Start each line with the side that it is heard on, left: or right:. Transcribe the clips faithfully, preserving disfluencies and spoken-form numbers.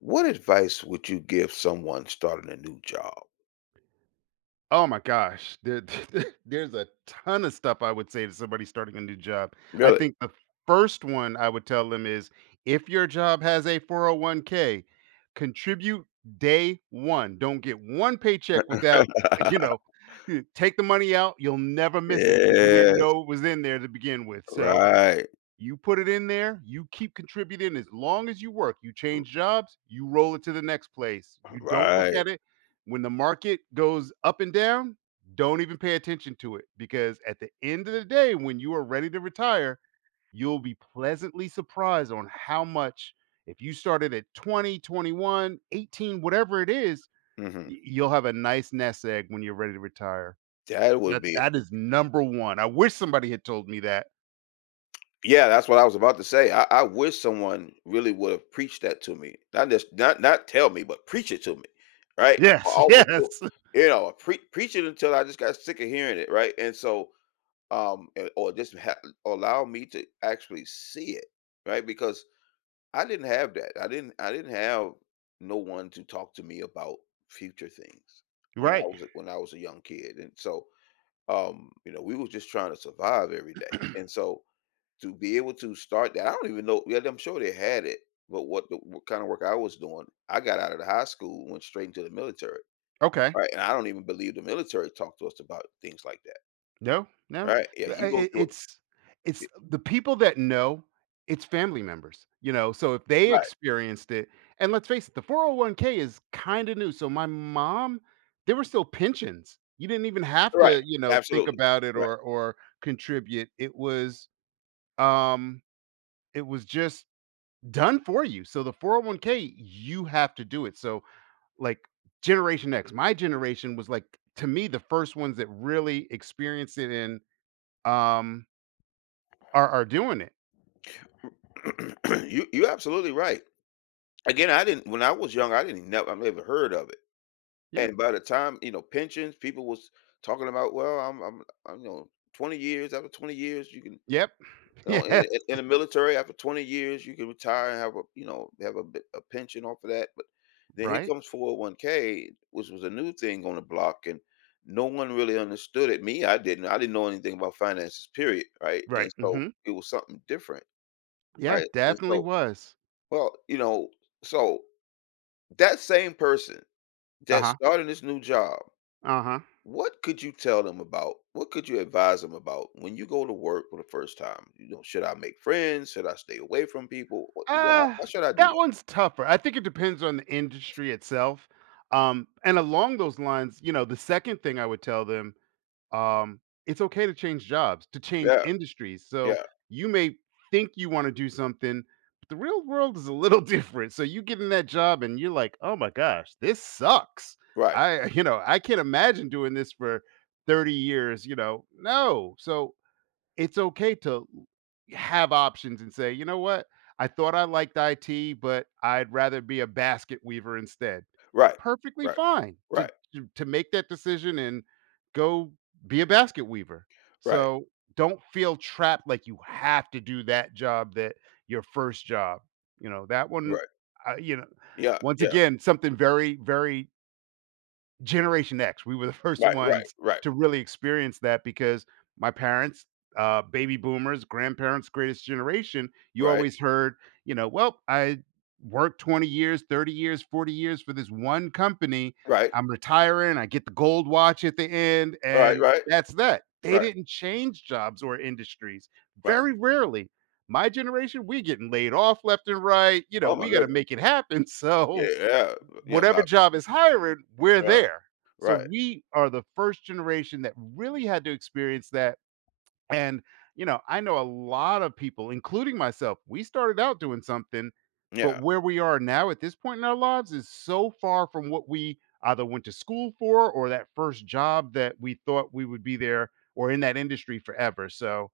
left: What advice would you give someone starting a new job?
right: Oh my gosh. There th th there's a ton of stuff I would say to somebody starting a new job. I
left: Really?
right: think the first one I would tell them is, "If your job has a 401k, contribute day one. Don't get one paycheck without, you know eh, take the money out, you'll never miss it, 'cause you didn't
left: Yes.
right: know it was in there to begin with. So,
left: Right.
right: you put it in there, you keep contributing as long as you work. You
left: R
right: change jobs, you roll it to the next place. You don't look
left: Right.
right: at it. When the market goes up and down, don't even pay attention to it, because at the end of the day, when you are ready to retire, you'll be pleasantly surprised on how much If you started at twenty, twenty-one, eighteen, whatever it is,
left: Mhm.
right: y you'll have a nice nest egg when you're ready to retire.
left: That would
right: That
left: be
right: that is number one. I wish somebody had told me that.
left: Yeah, that's what I was about to say, I I wish someone really would've preached that to me. Not just not not tell me, but preach it to me, right?
right: Yes,
left: Almost go
right: yes!
left: you know, pre preach it until I just got sick of hearing it, right? And so, um, an or just ha allow me to actually see it, right? Because I didn't have that I didn't I didn't have no one to talk to me about future things when I
right: Right.
left: was a when I was a young kid, and so, um, you know, we was just trying to survive every day. And so, to be able to start that I don't even know yeah, I'm sure they had it, wh what the w the kinda work I was doing, I got outta the high school, went straight into the military,
right: Okay.
left: right? And I don't even believe the military talked to us about things like that
right: No, no.
left: right. Yeah,
right: But, I I
left: you go
right: it
left: through it
right: it's
left: Ye
right: it's the people that know, it's family members, you know, so if they
left: Right.
right: experienced it And let's face it, the 401k is kinda new, so my mom, there were still pensions. You didn't even have
left: Right,
right: to, you know, think
left: absolutely,
right: about it
left: right.
right: or or contribute. It was, um, it was just done for you. So, the 401k, you have to do it, so, like, Generation X, my generation was, like, to me, the first ones that really experienced it and, um are are doing it.
left: You you absolutely right. Again, I didn't When I was young, I didn't even ne I've never heard of it.
right: Yeah.
left: And by the time you know, pensions, people was talking about "Well, I'm I'm I'm you know, twenty years, after twenty years you can," you
right: Yep.
left: know, "in
right: Yes.
left: in in the military, after twenty years you can retire and have a, you know, have a bit, a pension off of that." But then here
right: Right.
left: comes 401k, which was a new thing on the block, and no one really understood it. Me, I didn't, I didn't know anything about finances, period, right? And
right: Right,
left: so
right: mhm.
left: it was something different,
right: Yeah,
left: right?
right: it
left: And
right: definitely
left: so
right: was.
left: well, you know, so, that same person that's
right: Uh-huh.
left: starting this new job
right: Uh-huh.
left: what could you tell them about what could you advise them about when you go to work for the first time, you know, should I make friends? Should I stay away from people? What you h how
right: Uh,
left: how should I do
right: that
left: that?
right: one's tougher. I think it depends on the industry itself. Um, and along those lines, you know, the second thing I would tell them, um, "It's okay to change jobs, to change
left: Yeah.
right: industries." So,
left: Yeah.
right: you may think you wanna do something, but the real world is a little different. So, you get in that job and you're, like, "Oh my gosh, this sucks.
left: Right.
right: I, you know, I can't imagine doing this for thirty years," you know, no, so, it's okay to l have options and say, "You know what? I thought I liked IT, but I'd rather be a basket weaver instead."
left: Right.
right: Perfectly
left: Right.
right: fine
left: Right.
right: to to to make that decision and go be a basket weaver.
left: Right.
right: So, don't feel trapped like you have to do that job that your first job. You know, that one,
left: Right.
right: uh, you know,
left: Yeah,
right: once
left: yeah.
right: again, something very, very Generation X. We were the first
left: Right, right,
right: ones
left: right.
right: to really experience that, because my parents uh, baby boomers, grandparents- greatest generation you
left: Right.
right: always heard, you know, "Well, I worked twenty years, thirty years, forty years for this one company.
left: Right.
right: I'm retiring, I get the gold watch at the end,
left: Right,
right: and
left: right.
right: that's that." They
left: Right.
right: didn't change jobs or industries.
left: Right.
right: Very rarely. My generation, we getting laid off left and right, you know?
left: Oh, my
right: We gotta
left: goodness.
right: make it happen, so
left: Yeah,
right: w
left: yeah. Yeah,
right: whatever
left: about
right: job is hiring, we're
left: Right.
right: there. So
left: Right.
right: we are the first generation that really had to experience that, and, you know, I know a lot of people, including myself, we started out doing something, but
left: Yeah.
right: where we are now, at this point in our lives, is so far from what we either went to school for, or that first job that we thought we would be there, or in that industry forever, so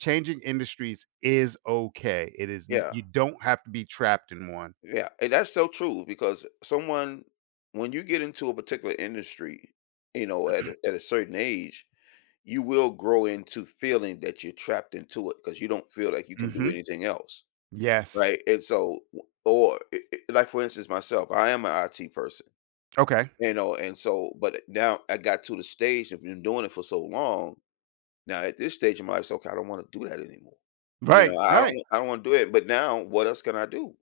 right: changing industries is okay. It is n
left: Yeah.
right: you don't have to be trapped in one.
left: Yeah, and that's so true, because someone when you get into a particular industry, you know, at a at a certain age, you will grow into feeling that you're trapped into it, 'cause you don't feel like you can do
right: Mhm.
left: anything else,
right: Yes.
left: right, and so, w or i i like, for instance, myself, I am an IT person.
right: Okay.
left: You know, and so but i now, I got to the stage I've been doing it for so long, now at this stage, I'm like, "So, okay, I don't wanna do that anymore." You
right: Right.
left: know, I I
right: Right.
left: don't I don't wanna do it, but now, what else can I do?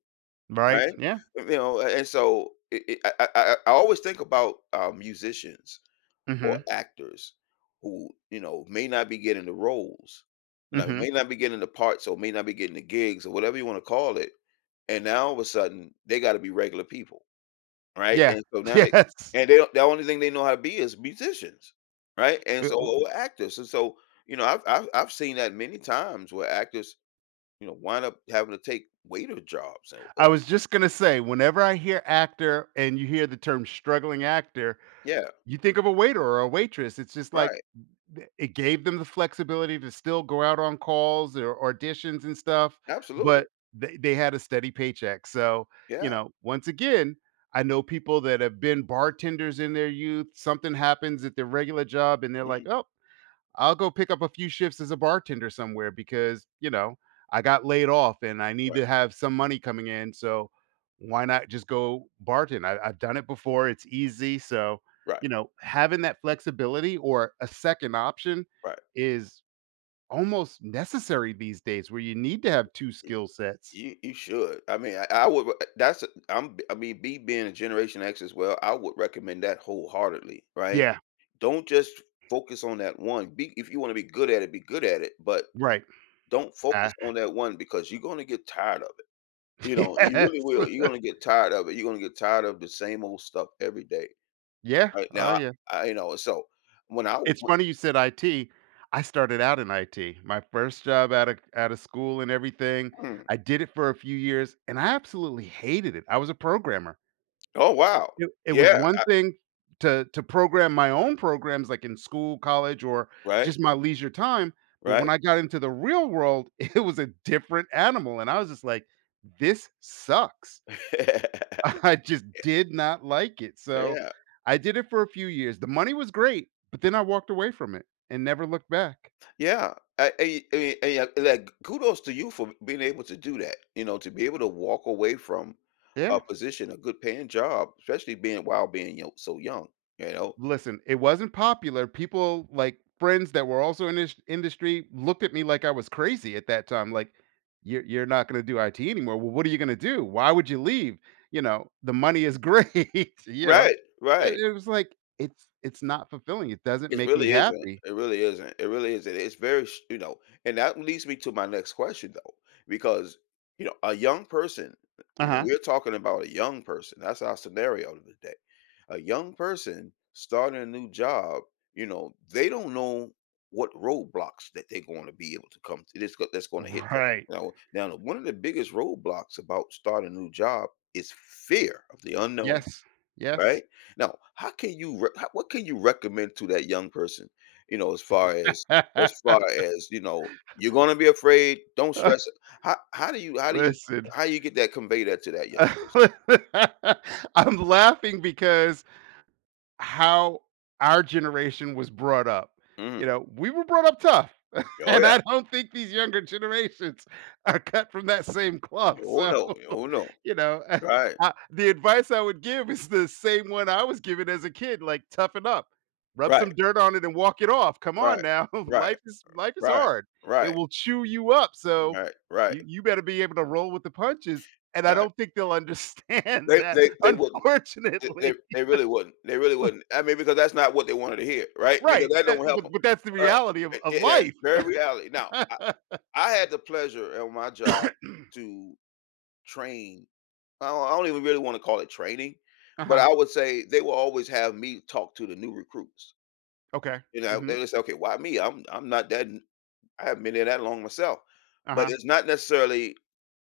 right: Right.
left: Right?
right: Yeah.
left: Y you know, a and so, it it I I I I always think about, uh, musicians or
right: Mhm.
left: actors, who, you know, may not be getting the roles. Now, they
right: Mhm.
left: may not be getting the parts, or may not be getting the gigs, or whatever you wanna call it, and now, all of a sudden, they gotta be regular people, right,
right: Yeah.
left: and so now they
right: Yes.
left: and they don't the only thing they know how to be is musicians, right, and
right: Eh
left: so
right: w
left: o
right: uh
left: or actors, and so, you know, I've I've I've seen that many times where actors, you know, wind up having to take waiter jobs, and,
right: I
left: uh
right: was just gonna say, whenever I hear actor, and you hear the term, "struggling actor,"
left: Yeah.
right: you think of a waiter or a waitress, it's just, like
left: Right.
right: n th it gave them the flexibility to still go out on calls, or auditions and stuff,
left: Absolutely.
right: but they they had a steady paycheck, so, you
left: Yeah.
right: know, once again, I know people that have been bartenders in their youth, something happens at their regular job, and they're like,
left: Hmm.
right: "Oh, I'll go pick up a few shifts as a bartender somewhere because, you know, I got laid off and I need
left: Right.
right: to have some money coming in, so why not just go bartend? I I've done it before, it's easy," so,
left: Right.
right: you know, having that flexibility, or a second option,
left: Right.
right: is almost necessary these days where you need to have two
left: Y y
right: skill sets.
left: you you should. I mean, I I would, but i that's a I'm I mean, me being a Generation X as well, I would recommend that wholeheartedly, right?
right: Yeah.
left: Don't just focus on that one. Be if you wanna be good at it, be good at it, but
right: Right.
left: don't focus
right: I
left: on that one, because you're gonna get tired of it. You know, you
right: Yes.
left: really will. You're gonna get tired of it. You're gonna get tired of the same old stuff every day,
right: Yeah.
left: right?
right: Oh,
left: Now,
right: yeah.
left: I and, you know, and so, when I w
right: It's
left: w
right: funny you said IT. I started out in IT. My first job out of c out of school and everything.
left: Hmm.
right: I did it for a few years, and I absolutely hated it. I was a programmer.
left: Oh, wow.
right: It it was
left: Yeah,
right: one
left: I
right: thing to to program my own programs, like, in school, college, or
left: Right.
right: just my leisure time, but when
left: Right.
right: I got into the real world, it was a different animal, and I was just like, "This sucks."
left: Yeah.
right: I just did not like it, so
left: Yeah.
right: I did it for a few years the money was great, but then I walked away from it, and never looked back.
left: Yeah. I and y and y and y and, like, k kudos to you for b being able to do that. You know, to be able to walk away from
right: Yeah.
left: a position, a good-paying job, especially being while being you so young, you
right: L
left: know?
right: listen, it wasn't popular. People like, friends that were also in this industry looked at me like I was crazy at that time, like, "You're you're not gonna do IT anymore, well, what are you gonna do? Why would you leave?" You know, the money is great, you know,
left: Right.
right: and
left: Right.
right: it was like, "It's it's not fulfilling, it doesn't
left: It's
right: make me
left: really isn't.
right: happy."
left: It really isn't. It really isn't. It's very s you know, and that leads me to my next question, though, because, you know, a young person you know,
right: Uh-huh.
left: we're talking about a young person, that's our scenario of the day. A young person starting a new job, you know, they don't know what roadblocks that they're going to be able to come to, that's go that's gonna hit them,
right: Right.
left: you know? Now, the one of the biggest roadblocks about starting a new job is fear of the unknown.
right: Yes. Yes.
left: Right? Now, how can you re how what can you recommend to that young person, you know, as far as as far as, you know, "You're gonna be afraid, don't stress it." How how do you how do you
right: Listen
left: how do you get that convey that to that young person?
right: I'm laughing because how our generation was brought up. You
left: Mm.
right: know, we were brought up tough,
left: Oh,
right: and
left: yeah.
right: I don't think these younger generations are cut from that same cloth,
left: Oh,
right: so,
left: no. Oh, no.
right: you know. Uh
left: Right.
right: uh, the advice I would give is the same one I was given as a kid, like, "Toughen up. Rub
left: Right.
right: some dirt on it and walk it off, come on
left: Right.
right: now.
left: Right. R
right: Life is life is
left: right.
right: hard. It
left: Right.
right: will chew you up, so
left: Right, right.
right: you you better be able to roll with the punches," and I
left: Right.
right: don't think they'll understand
left: They
right: that,
left: they they wouldn't. They they
right: unfortunately.
left: they really wouldn't. They really wouldn't. I mean, because that's not what they wanted to hear, right, because
right: Right.
left: that
right: Eh,
left: don't help
right: but
left: 'em.
right: but that's the
left: Right,
right: reality of
left: and
right: of
left: and that's
right: life.
left: very reality now, I I had the pleasure at my job to train I don't I don't even really wanna call it training, but
right: Uh-huh.
left: I would say they would always have me talk to the new recruits.
right: Okay.
left: You know, I
right: Mhm.
left: they would say, "Okay, why me? I'm I'm not that n I haven't been here that long myself," but
right: Uh-huh.
left: it's not necessarily,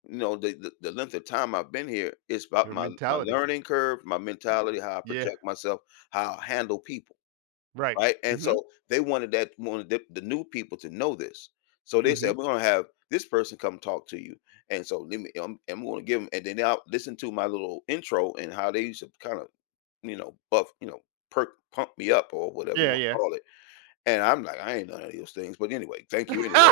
left: you know, the the the length of time I've been here, it's about
right: Your
left: my my
right: mentality.
left: learning curve, my
right: Y
left: mentality, how I
right: yeah.
left: project myself, how I handle people,
right: Right,
left: right, and
right: mhm.
left: so, they wanted that wanted the the new people to know this, so they
right: Mhm.
left: said, "We're gonna have this person come talk to you," and so, "Let me I'm I'm gonna give 'em" and then they all listen to my little intro and how they used to, kind of, you know, buff you know, perk, pump me up, or whatever you
right: Yeah,
left: wanna
right: yeah.
left: call it, and I'm like, "I ain't none of those things, but anyway, thank you anyway."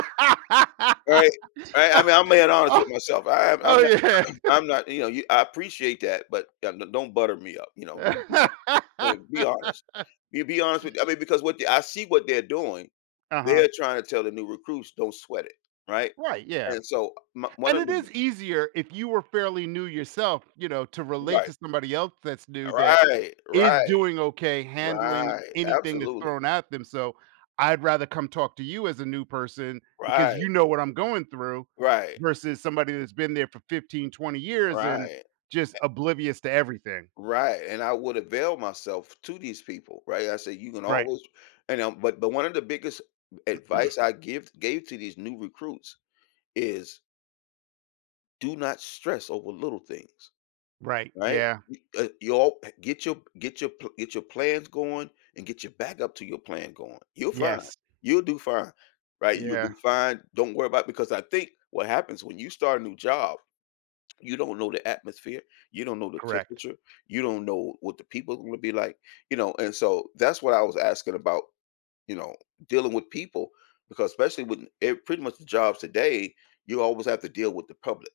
left: Right? Right, I mean, I'm being honest
right: Oh oh
left: with myself, I am I'm
right: oh,
left: not
right: yeah.
left: I'm not you know you I appreciate that, but, uh, don't don't butter me up, you know? Don't do that. Like, be honest. Be be honest with I mean, because what they I see what they're doing.
right: Uh-huh.
left: They're trying to tell the new recruits, "Don't sweat it," right,
right: Right, yeah,
left: and so o m one
right: and
left: of
right: it
left: the b
right: is easier if you are fairly new yourself, you know, to relate to
left: Right.
right: somebody else that's new that
left: Right.
right: is
left: Right.
right: doing okay handling
left: Right.
right: anything that's
left: Absolutely.
right: thrown at them, so I'd rather come talk to you as a new person, because
left: Right.
right: you know what I'm going through,
left: Right.
right: versus somebody that's been there for fifteen, twenty years, and
left: Right,
right: just
left: a
right: oblivious to everything.
left: Right, and I would avail myself to these people, right? I say, "You can
right: Right.
left: always" and, um but but one of the biggest advice I give gave to these new recruits is Do not stress over little things,
right: Right.
left: right?
right: Yeah.
left: We, uh y'all p get your get your pl get your plans going and get your backup to your plan going, you're fine,
right: Yes.
left: you'll do fine. Right, you will
right: Yeah.
left: do fine, don't worry about, because I think what happens when you start a new job, you don't know the atmosphere, you don't know the
right: Correct.
left: temperature, you don't know what the people are gonna be like, you know? And so that's what I was asking about, you know, dealing with people, because especially with e pretty much the jobs today, you always have to deal with the public.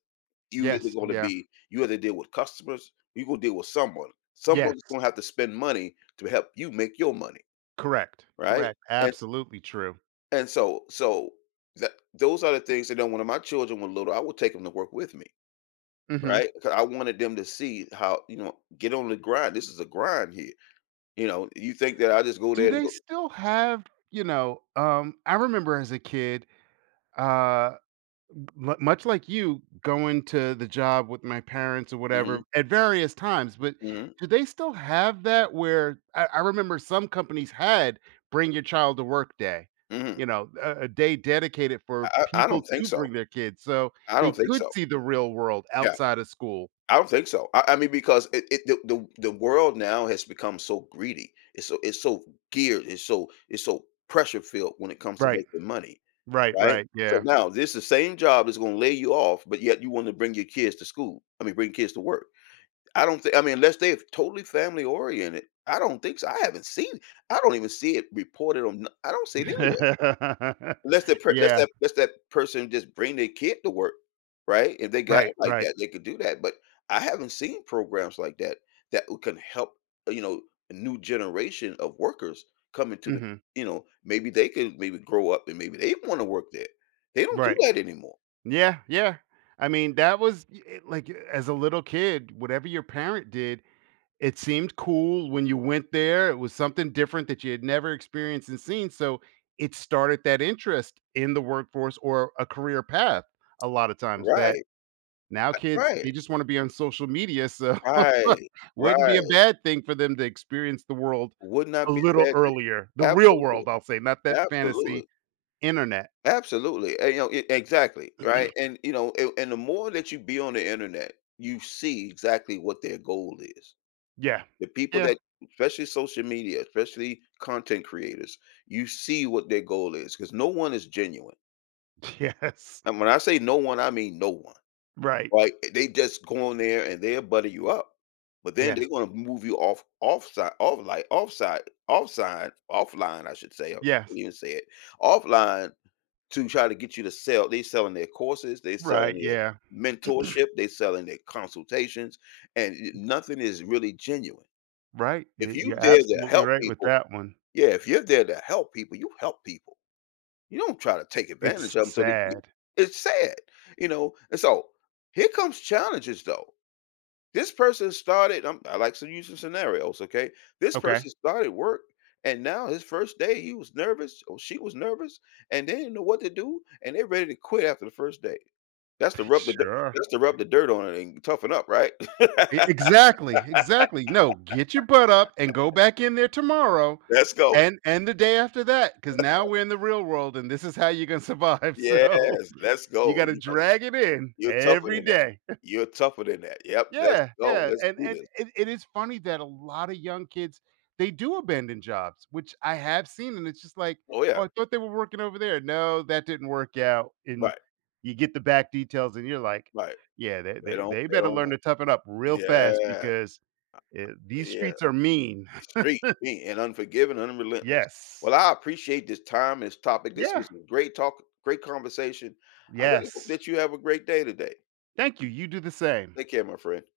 left: You either
right: Yes,
left: gonna
right: yeah.
left: be you either deal with customers or you gonna deal with someone. Someone's
right: Yes.
left: gonna have to spend money to help you make your money,
right: Correct,
left: right?
right: correct,
left: And
right: absolutely true.
left: and so so tha those are the things that you know, when my children were little, I would take 'em to work with me,
right: Mhm.
left: right? 'Cau I wanted them to see how you know, get on the grind, this is a grind here, you know? You think that I just go
right: Do
left: there and
right: they
left: go
right: still have, you know, um I remember as a kid, uh m much like you, going to the job with my parents or
left: Mhm.
right: whatever- at various times- but
left: Mhm.
right: do they still have that where I I remember some companies had Bring Your Child to Work Day,
left: Mhm.
right: you know, a a day dedicated for
left: I I I
right: people
left: don't think
right: to
left: so.
right: bring their kids, so
left: I
right: they
left: don't think
right: could
left: so.
right: see the real world
left: Yeah.
right: outside of school.
left: I don't think so, I I mean, because it it the the the world now has become so greedy. It's so it's so geared, it's so it's so pressure-filled when it comes to
right: Right.
left: making money,
right: Right,
left: right?
right: right,
left: So,
right: yeah.
left: now this the same job that's gonna lay you off, but yet you wanna bring your kids to school I mean, bring kids to work. I don't thi I mean, unless they're totally family-oriented, I don't think so. I haven't seen I don't even see it reported on I don't see it anywhere. Unless that per less
right: Yeah.
left: that less that person just bring their kid to work, right? If they got
right: Right,
left: it like
right: right.
left: that, they could do that, but I haven't seen programs like that, that, ooh can help, you know, a new generation of workers come into the
right: Mhm.
left: You know, maybe they could, maybe, grow up and maybe they'd wanna work there. They don't do
right: Right.
left: that anymore.
right: Yeah, yeah. I mean, that was, i eh, like, as a little kid, whatever your parent did, it seemed cool when you went there, it was something different that you'd never experienced and seen, so it started that interest in the workforce or a career path a lotta times that
left: Right.
right: Now
left: A
right: kids, they
left: right.
right: just wanna be on social media, so
left: Right,
right: wouldn't be a
left: right.
right: bad thing for them to experience the world
left: Would
right: a
left: not be a
right: little
left: bad thing.
right: earlier. The real
left: Absolutely.
right: world, I'll say, not that fantasy
left: Absolutely.
right: internet.
left: Absolutely, and, you know e exactly, right? And, you know, and and the more that you be on the internet, you see exactly what their goal is.
right: Yeah.
left: The people
right: Yeah.
left: that especially social media, especially content creators, you see what their goal is 'cause no one is genuine.
right: Yes.
left: And when I say no one, I mean no one.
right: Right.
left: Right? They just go on there and they'll butter you up, but then
right: Yes.
left: they gonna move you off, offsi off, like offsite, offsides offline, I should say I
right: Yes.
left: even said it offline to try to get you to sell. They selling their courses, they
right: Right,
left: selling their
right: yeah.
left: mentorship, they selling their consultations, and n nothing is really genuine.
right: Right.
left: If
right: Y
left: you
right: you're
left: there to
right: absolutely
left: help
right: right with
left: people,
right: that one.
left: yeah, if you're there to help people, you help people. You don't try to take
right: It's
left: advantage
right: s
left: of them so they can get
right: sad.
left: It's sad, you know, and so, here comes challenges, though. This person started, um, I like some using scenarios, okay? This person
right: Okay.
left: started work, and now his first day he was nervous or she was nervous, and they didn't know what to do, and they're ready to quit after the first day. That's the rub the d
right: Sure.
left: that's to rub the dirt on it and toughen up, right?
right: E exactly. Exactly, "No, get your butt up and go back in there tomorrow,
left: Let's go.
right: and and the day after that, 'cause now we're in the real world, and this is how you're gonna survive, so
left: Yes. Let's
right: you
left: go.
right: gotta
left: You hu
right: drag it in,
left: you're tougher
right: every
left: than that.
right: day."
left: You're tougher than that. Yep. Let's
right: Yeah.
left: go.
right: Yeah,
left: Let's
right: and
left: do
right: and
left: this.
right: it it is funny that a lotta young kids, they do abandon jobs, which I have seen, and it's just like,
left: Oh, yeah.
right: "Oh, I thought they were working over there." No, that didn't work out, and
left: Right.
right: you get the back details and you're like,
left: Right.
right: "Yeah, they
left: They
right: they
left: don't
right: they
left: they
right: better
left: don't
right: learn
left: want
right: to toughen up real fast
left: yeah.
right: because, eh, these
left: Yeah.
right: streets are mean."
left: Street, mean and unforgiving and relentless. Well,
right: Yes.
left: I appreciate this time, this topic. This
right: Yeah.
left: was a great talk, great conversation. I really hope
right: Yes.
left: that you have a great day today.
right: Thank you, you do the same.
left: Take care, my friend.